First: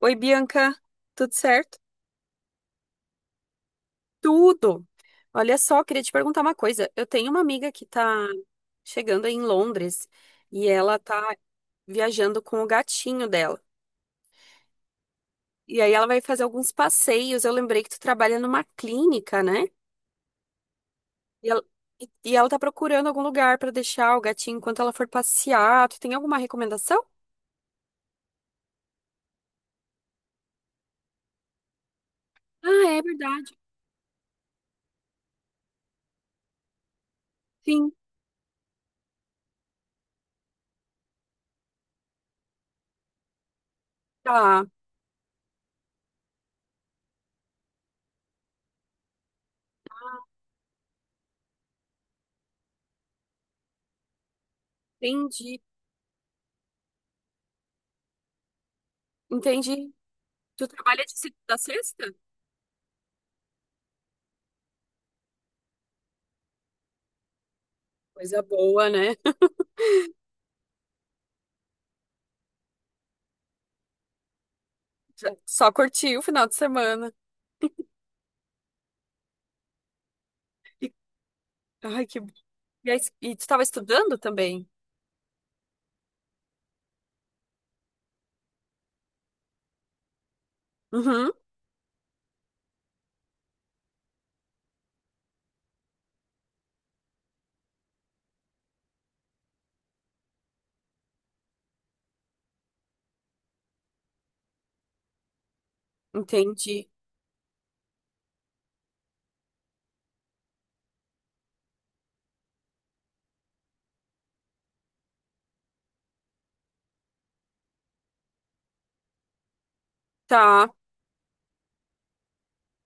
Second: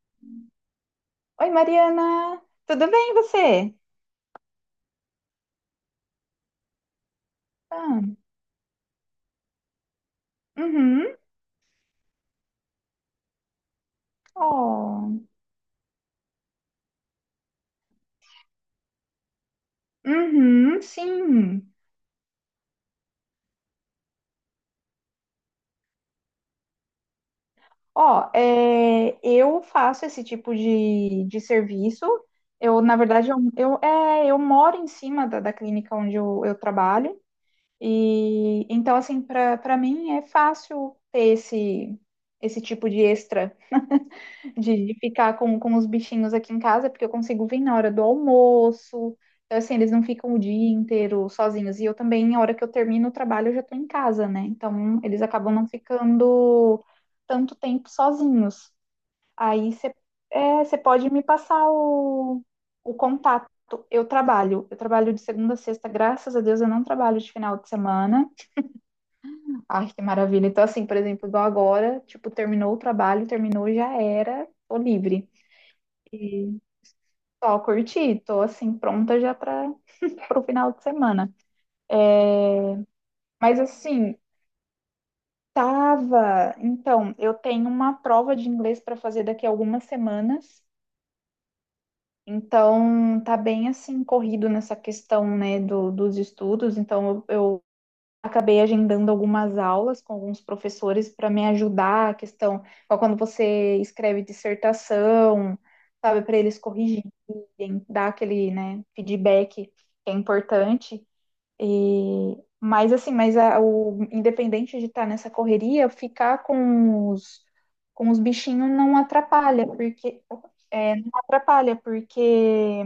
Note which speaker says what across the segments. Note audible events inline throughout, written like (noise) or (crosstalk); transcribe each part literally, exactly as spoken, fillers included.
Speaker 1: Oi, Bianca, tudo
Speaker 2: Oi,
Speaker 1: certo?
Speaker 2: Mariana, tudo bem você?
Speaker 1: Tudo! Olha só, queria te perguntar uma coisa. Eu tenho uma amiga que
Speaker 2: Ah,
Speaker 1: tá chegando aí em Londres e ela
Speaker 2: uhum,
Speaker 1: tá viajando com o gatinho dela.
Speaker 2: Oh.
Speaker 1: E aí ela vai fazer alguns passeios. Eu lembrei que tu trabalha numa clínica, né?
Speaker 2: Uhum,
Speaker 1: E ela,
Speaker 2: sim.
Speaker 1: e- e ela tá procurando algum lugar pra deixar o gatinho enquanto ela for passear. Tu tem alguma recomendação?
Speaker 2: Ó, é, eu faço esse tipo de, de serviço. Eu,
Speaker 1: Ah,
Speaker 2: na
Speaker 1: é
Speaker 2: verdade, eu,
Speaker 1: verdade.
Speaker 2: eu, é, eu moro em cima da, da clínica onde eu, eu trabalho.
Speaker 1: Sim,
Speaker 2: E então, assim, para para mim é fácil ter esse, esse tipo de extra.
Speaker 1: tá.
Speaker 2: de, de ficar com, com os bichinhos aqui em casa, porque eu consigo vir na hora do almoço. Então, assim, eles não ficam o dia inteiro sozinhos. E eu também, na hora que eu termino o trabalho, eu já tô em casa, né? Então, eles acabam
Speaker 1: Entendi.
Speaker 2: não ficando tanto tempo sozinhos. Aí
Speaker 1: Entendi.
Speaker 2: você é,
Speaker 1: Tu
Speaker 2: você
Speaker 1: trabalha
Speaker 2: pode
Speaker 1: de
Speaker 2: me
Speaker 1: segunda a
Speaker 2: passar
Speaker 1: sexta?
Speaker 2: o, o contato. Eu trabalho, eu trabalho de segunda a sexta, graças a Deus eu não trabalho de final de semana.
Speaker 1: Coisa boa, né?
Speaker 2: Ai, que maravilha. Então, assim, por exemplo, igual agora, tipo, terminou o trabalho, terminou, já era, tô livre.
Speaker 1: Já- Só curti o final de
Speaker 2: E
Speaker 1: semana.
Speaker 2: só curti, tô assim, pronta já para o final de
Speaker 1: E,
Speaker 2: semana.
Speaker 1: ai, que...
Speaker 2: É,
Speaker 1: E, Aí, e tu
Speaker 2: mas
Speaker 1: tava
Speaker 2: assim,
Speaker 1: estudando também?
Speaker 2: tava. Então, eu tenho uma prova de inglês para fazer daqui a algumas semanas.
Speaker 1: Uhum,
Speaker 2: Então, tá bem assim, corrido nessa questão, né, do, dos estudos. Então, eu, eu acabei agendando algumas aulas com alguns professores para me ajudar a questão, ó, quando você escreve dissertação, sabe, para eles
Speaker 1: entendi.
Speaker 2: corrigirem, dar aquele, né, feedback que é importante. E, mas assim, mas a- o independente de estar nessa correria, ficar com os, com os bichinhos não atrapalha, porque
Speaker 1: Tá.
Speaker 2: é, não atrapalha, porque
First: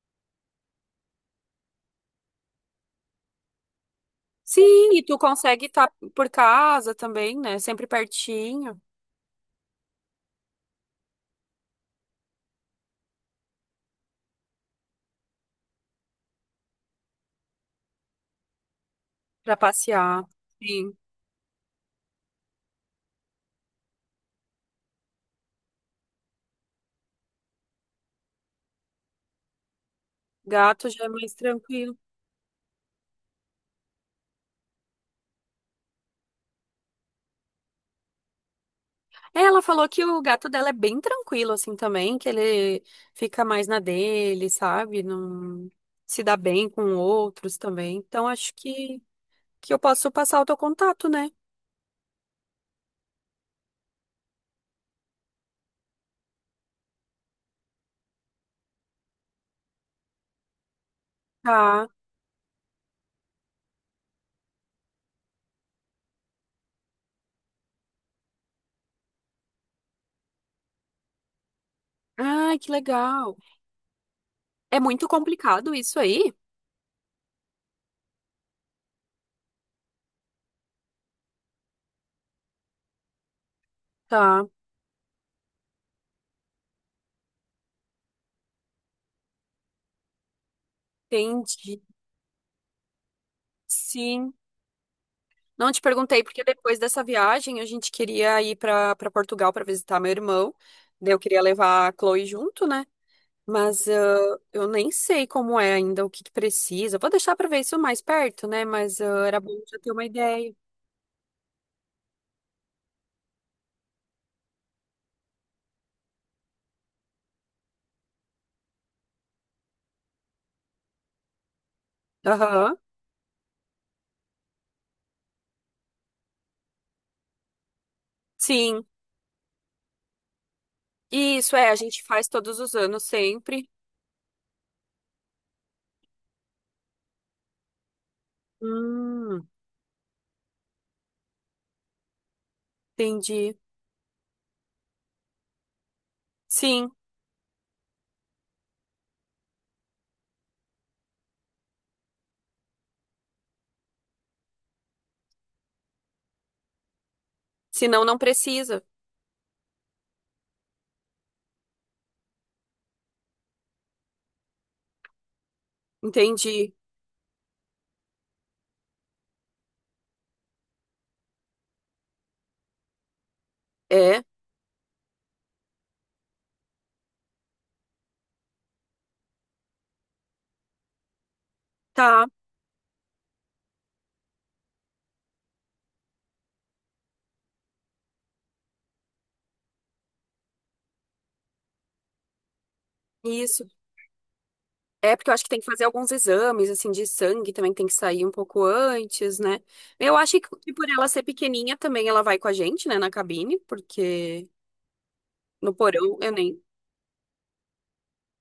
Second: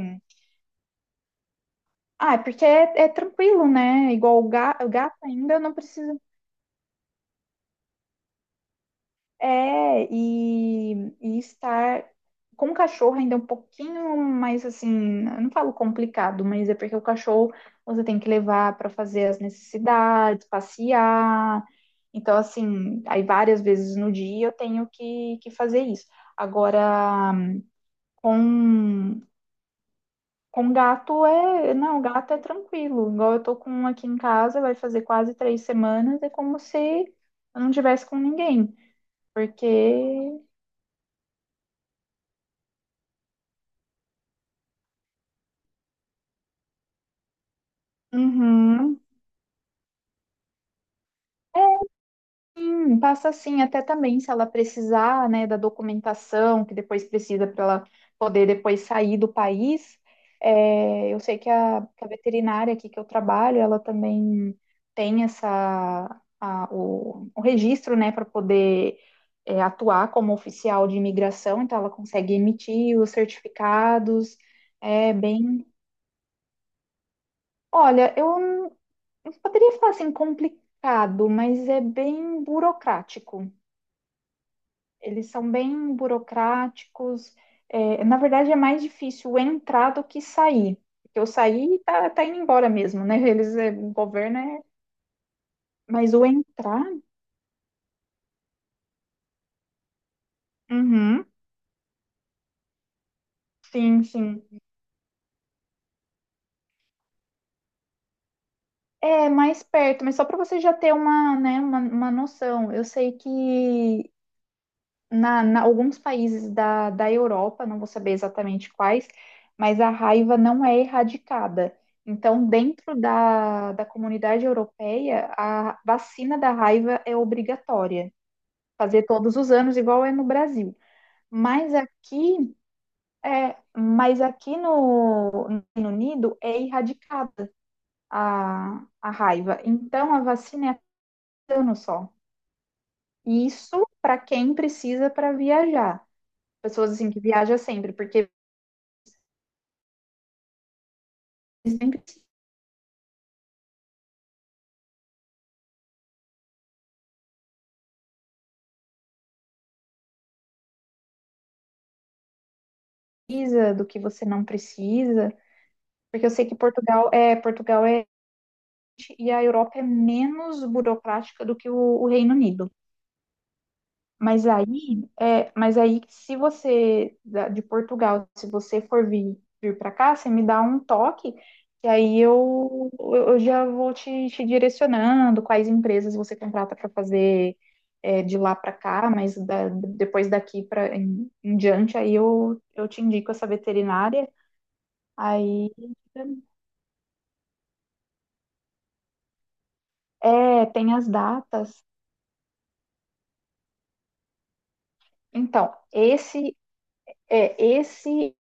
Speaker 2: ah, é porque é, é tranquilo, né? Igual o ga- o
Speaker 1: Sim, e tu
Speaker 2: gato, ainda
Speaker 1: consegue
Speaker 2: não
Speaker 1: estar
Speaker 2: precisa.
Speaker 1: por casa também, né? Sempre pertinho
Speaker 2: É, e, e estar com o cachorro ainda é um pouquinho mais assim, eu não falo complicado, mas é porque o cachorro você tem que levar para fazer as
Speaker 1: pra passear.
Speaker 2: necessidades,
Speaker 1: Sim.
Speaker 2: passear. Então, assim, aí várias vezes no dia eu tenho que, que fazer isso. Agora, com, com
Speaker 1: Gato já é
Speaker 2: gato
Speaker 1: mais
Speaker 2: é.
Speaker 1: tranquilo.
Speaker 2: Não, gato é tranquilo. Igual eu tô com um aqui em casa, vai fazer quase três semanas, é como se eu não tivesse com ninguém.
Speaker 1: É, ela
Speaker 2: Porque
Speaker 1: falou que o gato dela é bem tranquilo assim também, que ele fica mais na dele, sabe? Não se dá bem com outros também. Então acho
Speaker 2: uhum.
Speaker 1: que que eu posso passar o teu contato, né?
Speaker 2: É, sim, passa assim, até também se ela precisar, né, da documentação que depois precisa para ela poder depois sair do país. É, eu sei que a,
Speaker 1: Tá.
Speaker 2: que a veterinária aqui que eu trabalho, ela também tem essa a- o, o registro, né, para poder é, atuar como oficial de imigração, então ela consegue
Speaker 1: Ai, que
Speaker 2: emitir os
Speaker 1: legal.
Speaker 2: certificados.
Speaker 1: É muito
Speaker 2: É bem,
Speaker 1: complicado isso aí?
Speaker 2: olha, eu não poderia falar assim complicado, mas é bem burocrático.
Speaker 1: Tá,
Speaker 2: Eles são bem burocráticos. É, na verdade, é mais difícil entrar do que sair. Porque o sair
Speaker 1: entendi.
Speaker 2: tá, tá indo embora mesmo, né? Eles, é, o
Speaker 1: Sim.
Speaker 2: governo é.
Speaker 1: Não te
Speaker 2: Mas
Speaker 1: perguntei
Speaker 2: o
Speaker 1: porque depois
Speaker 2: entrar.
Speaker 1: dessa viagem a gente queria ir para para Portugal para visitar meu irmão. Daí eu
Speaker 2: Uhum.
Speaker 1: queria levar a Chloe junto, né? Mas
Speaker 2: Sim,
Speaker 1: ah,
Speaker 2: sim.
Speaker 1: eu nem sei como é ainda, o que que precisa. Vou deixar para ver isso mais perto, né? Mas ah,
Speaker 2: É
Speaker 1: era bom
Speaker 2: mais
Speaker 1: já ter
Speaker 2: perto,
Speaker 1: uma
Speaker 2: mas só para
Speaker 1: ideia.
Speaker 2: você já ter uma, né, uma, uma noção. Eu sei que na, na- alguns países da, da Europa, não vou saber exatamente quais, mas a raiva não é erradicada. Então,
Speaker 1: Aham.
Speaker 2: dentro da, da comunidade europeia, a vacina da raiva é obrigatória,
Speaker 1: Sim.
Speaker 2: fazer todos os anos, igual é no Brasil.
Speaker 1: Isso é,
Speaker 2: Mas
Speaker 1: a gente faz
Speaker 2: aqui,
Speaker 1: todos os anos
Speaker 2: é,
Speaker 1: sempre.
Speaker 2: mas aqui no, no Reino Unido é erradicada a, a
Speaker 1: Hum,
Speaker 2: raiva. Então, a vacina é cada ano só.
Speaker 1: entendi.
Speaker 2: Isso para quem precisa para viajar, pessoas
Speaker 1: Sim.
Speaker 2: assim que viaja sempre, porque nem
Speaker 1: Senão não precisa.
Speaker 2: precisa, do que você não precisa, porque eu sei que
Speaker 1: Entendi.
Speaker 2: Portugal é, Portugal é e a Europa é menos burocrática do que o, o Reino Unido.
Speaker 1: É.
Speaker 2: Mas aí, é, mas aí, se você da- de Portugal, se você for vir, vir para cá, você me dá um toque, e aí
Speaker 1: Tá.
Speaker 2: eu, eu já vou te, te direcionando quais empresas você contrata para fazer é, de lá para cá, mas da- depois daqui para em, em diante, aí eu, eu te indico essa
Speaker 1: Isso.
Speaker 2: veterinária.
Speaker 1: É porque eu acho que tem que
Speaker 2: Aí
Speaker 1: fazer alguns exames, assim, de sangue também tem que sair um pouco antes, né? Eu acho que
Speaker 2: é,
Speaker 1: que por
Speaker 2: tem as
Speaker 1: ela ser pequenininha
Speaker 2: datas.
Speaker 1: também ela vai com a gente, né, na cabine, porque
Speaker 2: Então,
Speaker 1: no porão eu
Speaker 2: esse
Speaker 1: nem.
Speaker 2: é, esse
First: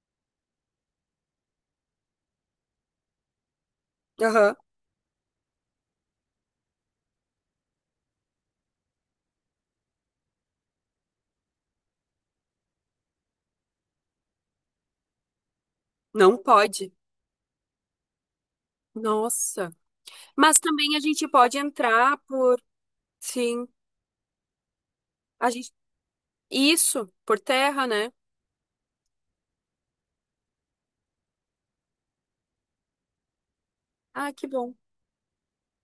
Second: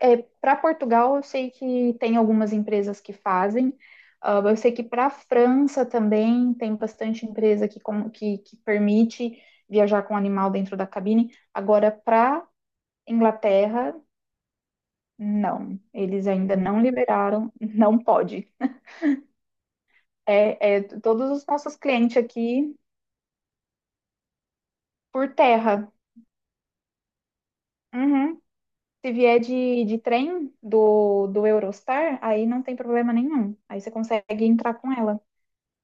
Speaker 2: é, para Portugal, eu sei que tem algumas empresas que fazem. Ah,
Speaker 1: Aham.
Speaker 2: eu sei que para a França também tem bastante empresa que, com- que, que permite viajar com animal dentro da cabine. Agora, para Inglaterra, não. Eles
Speaker 1: Não
Speaker 2: ainda não
Speaker 1: pode.
Speaker 2: liberaram, não pode.
Speaker 1: Nossa. Mas
Speaker 2: É, é
Speaker 1: também a gente
Speaker 2: todos os
Speaker 1: pode
Speaker 2: nossos clientes
Speaker 1: entrar por.
Speaker 2: aqui
Speaker 1: Sim.
Speaker 2: por
Speaker 1: A gente.
Speaker 2: terra.
Speaker 1: Isso, por terra, né?
Speaker 2: Uhum. Se vier de, de trem do, do Eurostar, aí não tem problema nenhum. Aí você
Speaker 1: Ah,
Speaker 2: consegue
Speaker 1: que bom.
Speaker 2: entrar com ela.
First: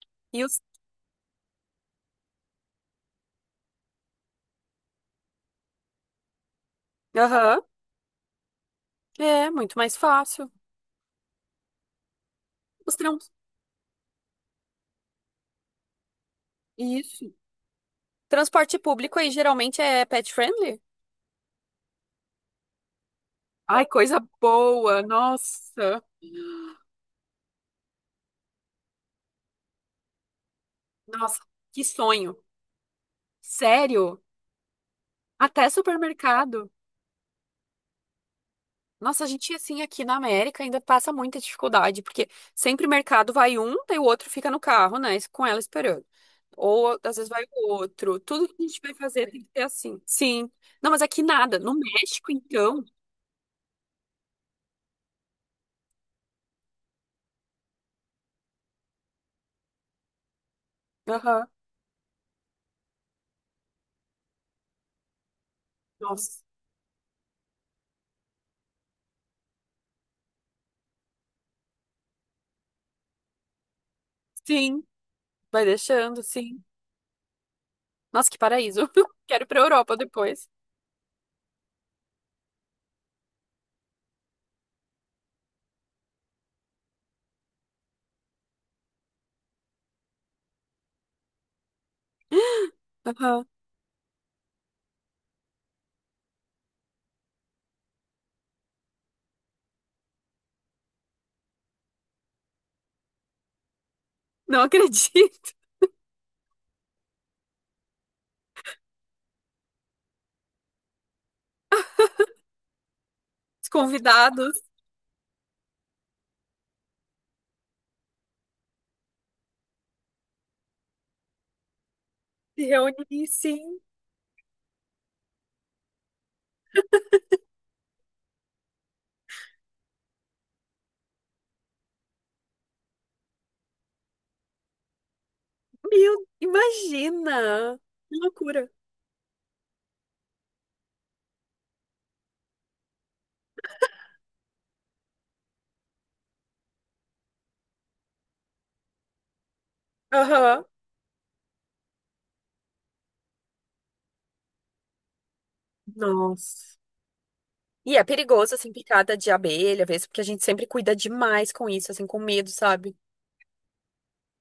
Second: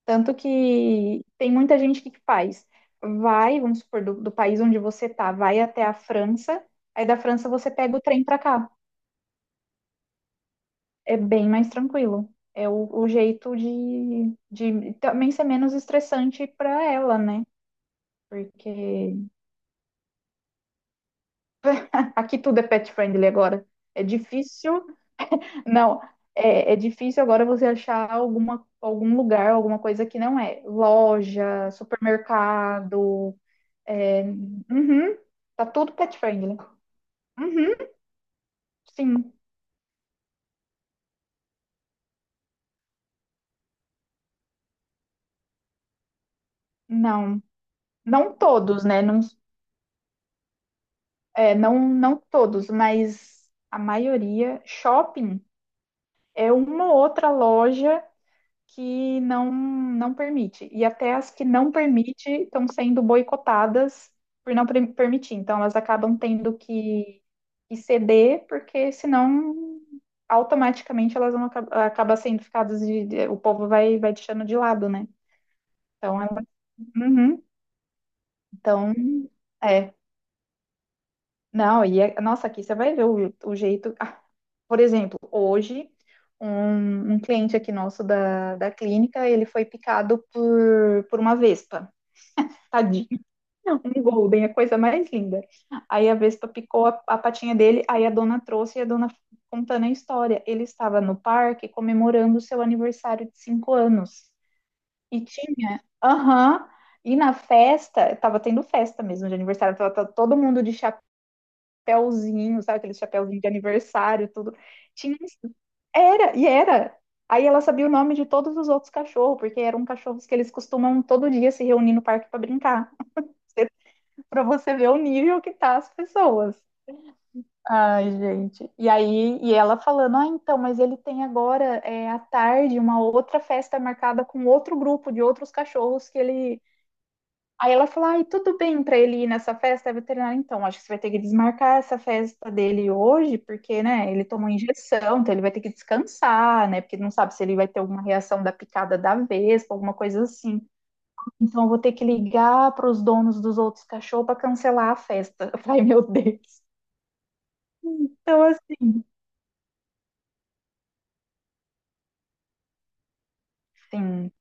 Speaker 2: Tanto
Speaker 1: E os.
Speaker 2: que tem muita gente que que faz. Vai, vamos supor, do, do país onde você tá, vai até a França, aí da França
Speaker 1: Aham.
Speaker 2: você pega o trem para cá.
Speaker 1: É, muito mais fácil.
Speaker 2: É bem mais tranquilo. É o,
Speaker 1: Os
Speaker 2: o
Speaker 1: trans.
Speaker 2: jeito de, de também ser menos estressante para ela,
Speaker 1: Isso.
Speaker 2: né?
Speaker 1: Transporte
Speaker 2: Porque
Speaker 1: público aí geralmente é pet friendly?
Speaker 2: aqui tudo é pet friendly agora.
Speaker 1: Ai,
Speaker 2: É
Speaker 1: coisa
Speaker 2: difícil,
Speaker 1: boa,
Speaker 2: não,
Speaker 1: nossa,
Speaker 2: é, é difícil agora você achar alguma, algum lugar, alguma coisa que não é.
Speaker 1: nossa,
Speaker 2: Loja,
Speaker 1: que sonho.
Speaker 2: supermercado,
Speaker 1: Sério,
Speaker 2: é, uhum, tá
Speaker 1: até
Speaker 2: tudo pet friendly.
Speaker 1: supermercado.
Speaker 2: Uhum,
Speaker 1: Nossa, a
Speaker 2: sim,
Speaker 1: gente assim aqui na América ainda passa muita dificuldade, porque sempre mercado vai um, daí o outro fica no carro, né, com ela esperando. Ou às vezes
Speaker 2: não,
Speaker 1: vai o outro.
Speaker 2: não
Speaker 1: Tudo que a gente
Speaker 2: todos,
Speaker 1: vai
Speaker 2: né? Não,
Speaker 1: fazer tem que ser assim. Sim. Não, mas aqui
Speaker 2: é,
Speaker 1: nada. No
Speaker 2: não, não
Speaker 1: México,
Speaker 2: todos,
Speaker 1: então.
Speaker 2: mas a maioria. Shopping é uma ou outra loja que não não permite. E até as que
Speaker 1: Aham.
Speaker 2: não permite estão sendo boicotadas por não pre- permitir. Então elas acabam
Speaker 1: Nossa.
Speaker 2: tendo que, que ceder, porque senão automaticamente elas vão acabar acaba sendo ficadas de, de- o povo vai vai deixando de
Speaker 1: Sim,
Speaker 2: lado, né?
Speaker 1: vai
Speaker 2: Então
Speaker 1: deixando,
Speaker 2: ela,
Speaker 1: sim.
Speaker 2: uhum,
Speaker 1: Nossa, que paraíso.
Speaker 2: então
Speaker 1: (laughs) Quero ir pra
Speaker 2: é,
Speaker 1: Europa depois.
Speaker 2: não, e é, nossa, aqui você vai ver o, o jeito. Ah, por exemplo, hoje um, um cliente aqui nosso da, da clínica, ele foi picado por, por uma vespa. Tadinho.
Speaker 1: Aham.
Speaker 2: Um golden, é a coisa mais linda. Aí a Vespa picou a, a patinha dele, aí a dona trouxe e a dona contando a história. Ele estava no parque comemorando o seu aniversário de cinco anos.
Speaker 1: Não
Speaker 2: E
Speaker 1: acredito.
Speaker 2: tinha, aham, e na festa, estava tendo festa mesmo de aniversário, tava, tava todo mundo de chapéuzinho, sabe aquele chapéuzinho de
Speaker 1: Os
Speaker 2: aniversário, tudo.
Speaker 1: convidados.
Speaker 2: Tinha, era, e era. Aí ela sabia o nome de todos os outros cachorros, porque eram cachorros que eles costumam todo dia se reunir no parque para
Speaker 1: Se
Speaker 2: brincar,
Speaker 1: reunir, sim.
Speaker 2: para você ver o nível que tá as pessoas. Ai, gente. E aí, e ela falando, ah, então, mas ele tem agora é, à tarde uma outra festa marcada com outro grupo de outros cachorros que
Speaker 1: Meu,
Speaker 2: ele. Aí
Speaker 1: imagina!
Speaker 2: ela falou,
Speaker 1: Que
Speaker 2: ai, tudo
Speaker 1: loucura.
Speaker 2: bem para ele ir nessa festa, é veterinária, então, acho que você vai ter que desmarcar essa festa dele hoje, porque, né, ele tomou injeção, então ele vai ter que descansar, né, porque não sabe se ele vai ter alguma reação da picada da vespa, alguma coisa assim.
Speaker 1: Aham.
Speaker 2: Então, eu vou ter que ligar para os donos dos outros cachorros para cancelar a festa. (laughs) Eu falei, meu Deus.
Speaker 1: Nossa. E é
Speaker 2: Então,
Speaker 1: perigoso, assim,
Speaker 2: assim,
Speaker 1: picada de abelha, às vezes, porque a gente sempre cuida demais com isso, assim, com medo, sabe?
Speaker 2: assim,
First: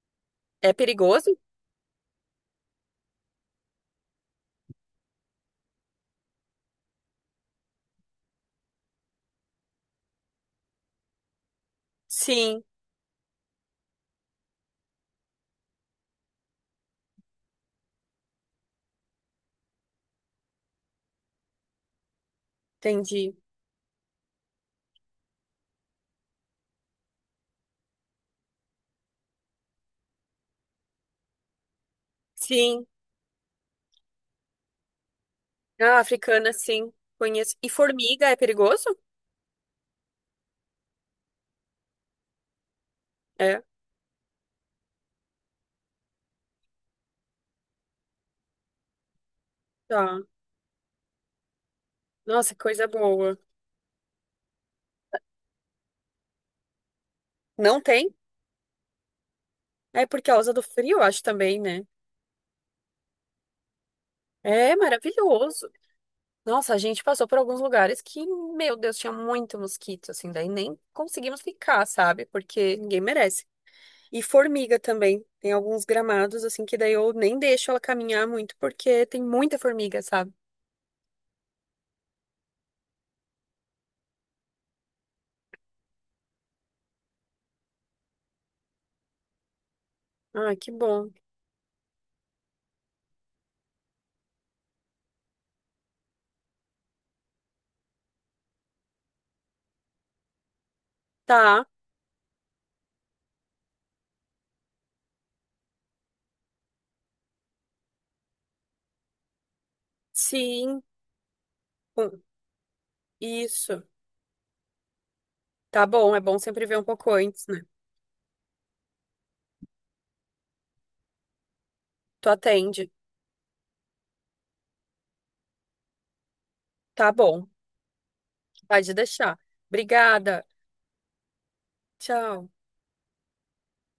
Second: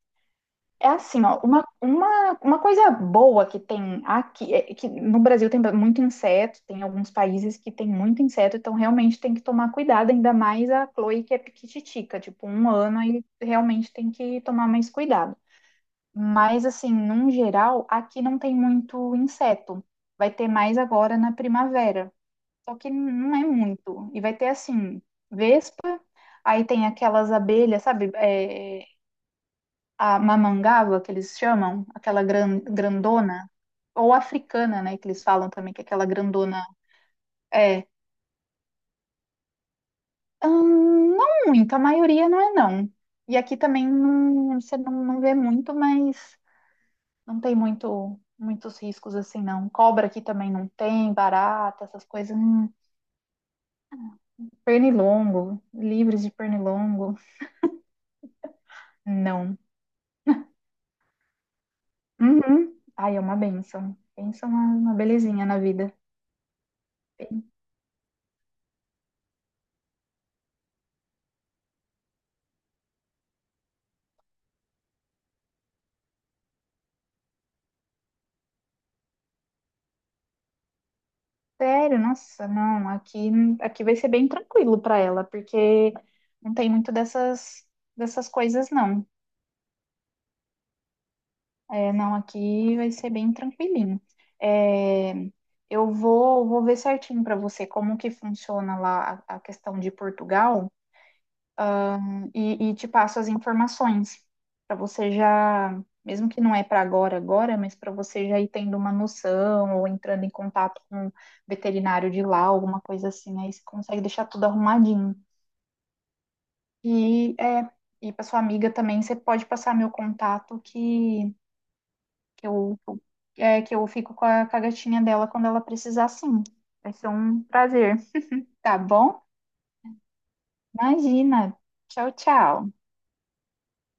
Speaker 1: É
Speaker 2: é assim,
Speaker 1: perigoso?
Speaker 2: ó, uma, uma, uma coisa boa que tem aqui, é que no Brasil tem muito inseto, tem alguns países que tem muito inseto, então realmente tem que tomar cuidado, ainda mais a Chloe que é piquititica, tipo,
Speaker 1: Sim,
Speaker 2: um ano aí realmente tem que tomar mais cuidado. Mas, assim, num geral, aqui não tem muito inseto. Vai ter mais agora na primavera. Só que não
Speaker 1: entendi.
Speaker 2: é muito. E vai ter assim, vespa, aí tem aquelas abelhas, sabe? É, a mamangava, que eles chamam, aquela gran,
Speaker 1: Sim.
Speaker 2: grandona, ou africana, né? Que eles falam também, que é
Speaker 1: Ah,
Speaker 2: aquela
Speaker 1: africana,
Speaker 2: grandona
Speaker 1: sim. Conheço. E
Speaker 2: é.
Speaker 1: formiga é perigoso?
Speaker 2: Hum, não muito, a maioria não é não. E aqui
Speaker 1: É.
Speaker 2: também não, você não, não vê muito, mas não tem muito, muitos riscos assim, não. Cobra
Speaker 1: Tá.
Speaker 2: aqui também não tem, barata, essas coisas.
Speaker 1: Nossa,
Speaker 2: Hum,
Speaker 1: coisa boa.
Speaker 2: pernilongo, livres de pernilongo,
Speaker 1: Não tem?
Speaker 2: não.
Speaker 1: É por causa do frio, eu acho também, né?
Speaker 2: Uhum. Ai, é uma bênção. Pensa
Speaker 1: É
Speaker 2: uma, uma belezinha na
Speaker 1: maravilhoso.
Speaker 2: vida.
Speaker 1: Nossa, a gente passou por alguns lugares que, meu Deus, tinha muito mosquito, assim, daí nem conseguimos ficar, sabe? Porque ninguém merece. E formiga também. Tem alguns gramados, assim, que daí eu nem deixo ela caminhar muito, porque tem muita formiga, sabe?
Speaker 2: Sério, nossa, não. Aqui, aqui vai ser bem tranquilo para ela, porque não tem muito dessas, dessas coisas, não.
Speaker 1: Ah, que bom.
Speaker 2: É, não, aqui vai ser bem tranquilinho. É, eu vou, vou ver certinho para você como que funciona lá a, a questão de Portugal.
Speaker 1: Tá,
Speaker 2: E, e te passo as informações para você já, mesmo que não é para agora, agora, mas para você já ir tendo uma noção ou entrando em
Speaker 1: sim.
Speaker 2: contato com um veterinário
Speaker 1: Hum,
Speaker 2: de lá, alguma coisa assim, aí você
Speaker 1: isso.
Speaker 2: consegue deixar tudo arrumadinho.
Speaker 1: Tá bom, é bom sempre ver um pouco
Speaker 2: E
Speaker 1: antes, né?
Speaker 2: é, e para sua amiga também, você pode passar meu contato que,
Speaker 1: Tu
Speaker 2: que eu
Speaker 1: atende.
Speaker 2: é, que eu fico com a, com a gatinha dela quando ela precisar, sim. Vai ser
Speaker 1: Tá
Speaker 2: um
Speaker 1: bom,
Speaker 2: prazer, tá
Speaker 1: pode
Speaker 2: bom?
Speaker 1: deixar. Obrigada.
Speaker 2: Imagina. Tchau,
Speaker 1: Tchau.
Speaker 2: tchau.